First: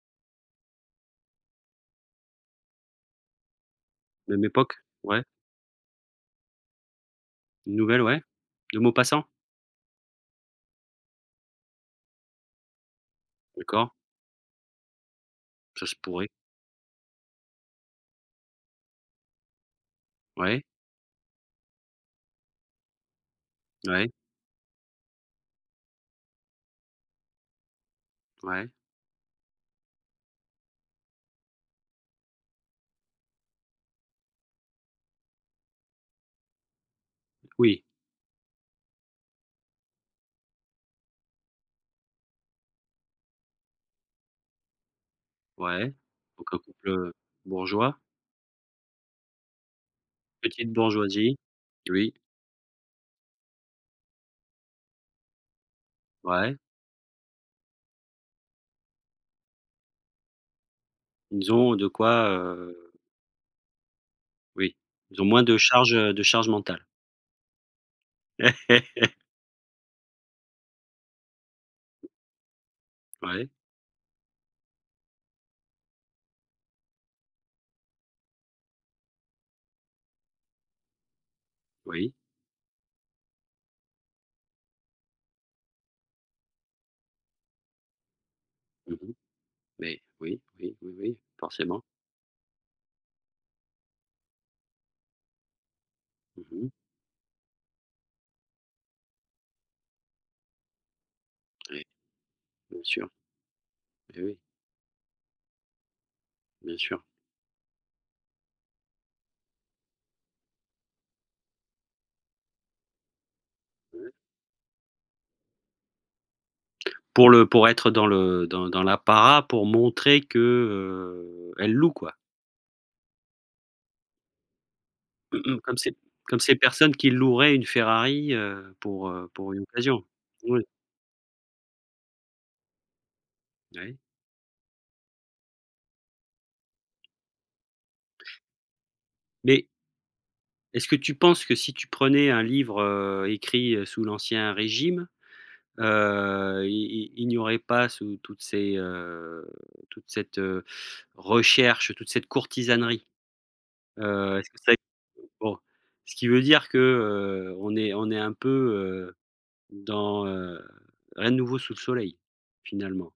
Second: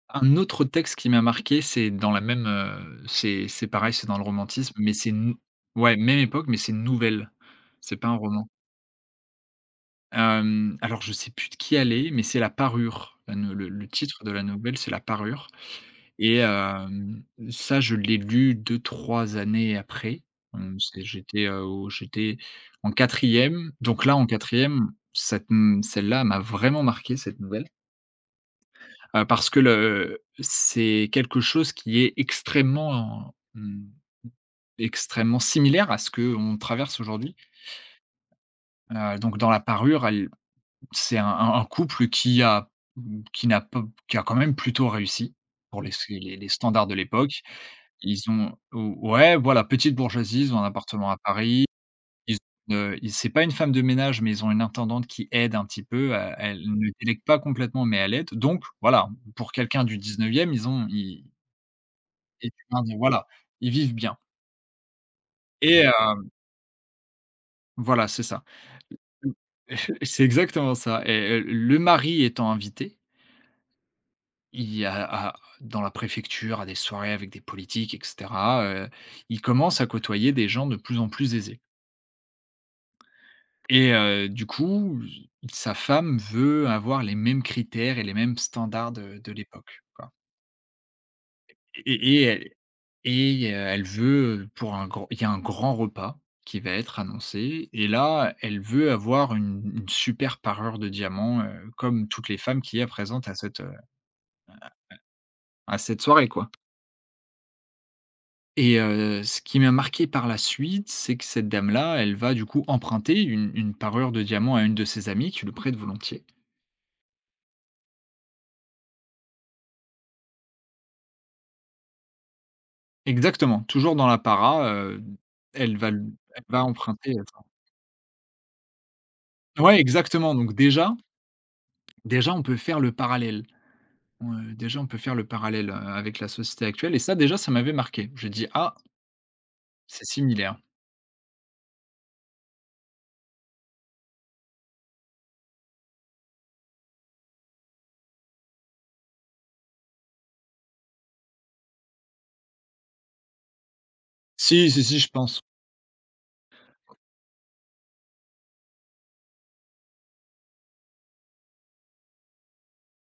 Un autre texte qui m'a marqué c'est dans la même, heu c'est c'est pareil c'est dans le Même romantisme, époque? mais c'est Ouais. une nou ouais même époque, mais c'est une nouvelle, Une c'est nouvelle pas un ouais, roman. de Maupassant? Hem, alors je sais plus de qui elle est, mais c'est La Parure. Heu, ne le le D'accord. titre de la nouvelle, c'est La Parure Ça se pourrait. et hem, ça je l'ai lu 2-3 années après. Ouais. Hem, c'est j'étais, heu, au j'étais en quatrième donc Ouais. là en quatrième cette m celle-là m'a vraiment marqué cette nouvelle. Ouais. Heu, parce que le c'est quelque chose qui est extrêmement, hem, extrêmement similaire à ce qu'on traverse aujourd'hui. Oui. Heu, donc dans La Parure, elle c'est un un un couple qui a m qui n'a pas p qui a quand même plutôt réussi pour les Ouais, sé donc les un standards couple, de heu, l'époque. bourgeois. Ils ont ou ouais voilà, petite bourgeoisie, ils ont un Petite appartement à bourgeoisie. Paris. Oui. Ils ont une, heu, i c'est pas une femme de ménage, mais ils ont une intendante qui aide un petit peu, à Ouais. elle ne délègue pas complètement mais elle aide donc voilà. Pour quelqu'un du 19e ils ont ils Ils ont de quoi, était un heu des voilà. Ils vivent bien Oui. Ils ont moins de et charge, heu, de hem charge mentale. Voilà, c'est ça. L l et c'est exactement ça et et le mari étant invité Ouais. il y a à dans la préfecture, à des soirées avec des politiques et cetera, heu, il commence à côtoyer des gens de plus en plus aisés Oui. et heu, du coup, s sa femme veut avoir les mêmes critères et les mêmes standards Mmh mh, de de l'époque mais quoi oui, oui, oui oui, forcément. et et et elle et heu, elle veut pour un grand il y a un grand repas Mmh qui mh. va être annoncé et là, elle veut avoir une une super parure de diamants. Heu, Oui. comme toutes les femmes qu'il Bien y a sûr. présentes à cette, heu, Eh oui. à à à cette soirée quoi. Bien sûr. Et heu, ce qui m'a marqué par la suite, c'est que cette dame là elle va du coup emprunter une une parure Mmh. de diamants à une de ses amies qui lui prête volontiers. Pour le pour être dans le dans dans l'apparat, pour montrer que, heu, elle loue quoi. Exactement, toujours dans l'apparat, heu, Mmh mh. elle Comme va ces l comme elle ces va personnes qui emprunter à sa loueraient une Ferrari, heu, pour, heu, pour une Ouais, occasion. exactement, donc Oui. déjà déjà, on peut faire le parallèle. Oui. On, heu, déjà on peut faire le parallèle, heu, avec la société actuelle et ça déjà ça m'avait marqué. J'ai dit: «Ah». Mais «c'est similaire». est-ce que tu penses que si tu prenais un livre, heu, écrit, heu, sous l'ancien régime, heu, il il il n'y aurait pas sous toutes ces, heu, toute cette, heu, recherche, toute cette courtisanerie? Heu, est-ce Si, que si si, je pense. bon. Ce qui veut dire que, heu, on est on est un peu, heu, dans, heu, à nouveau sous le soleil, finalement.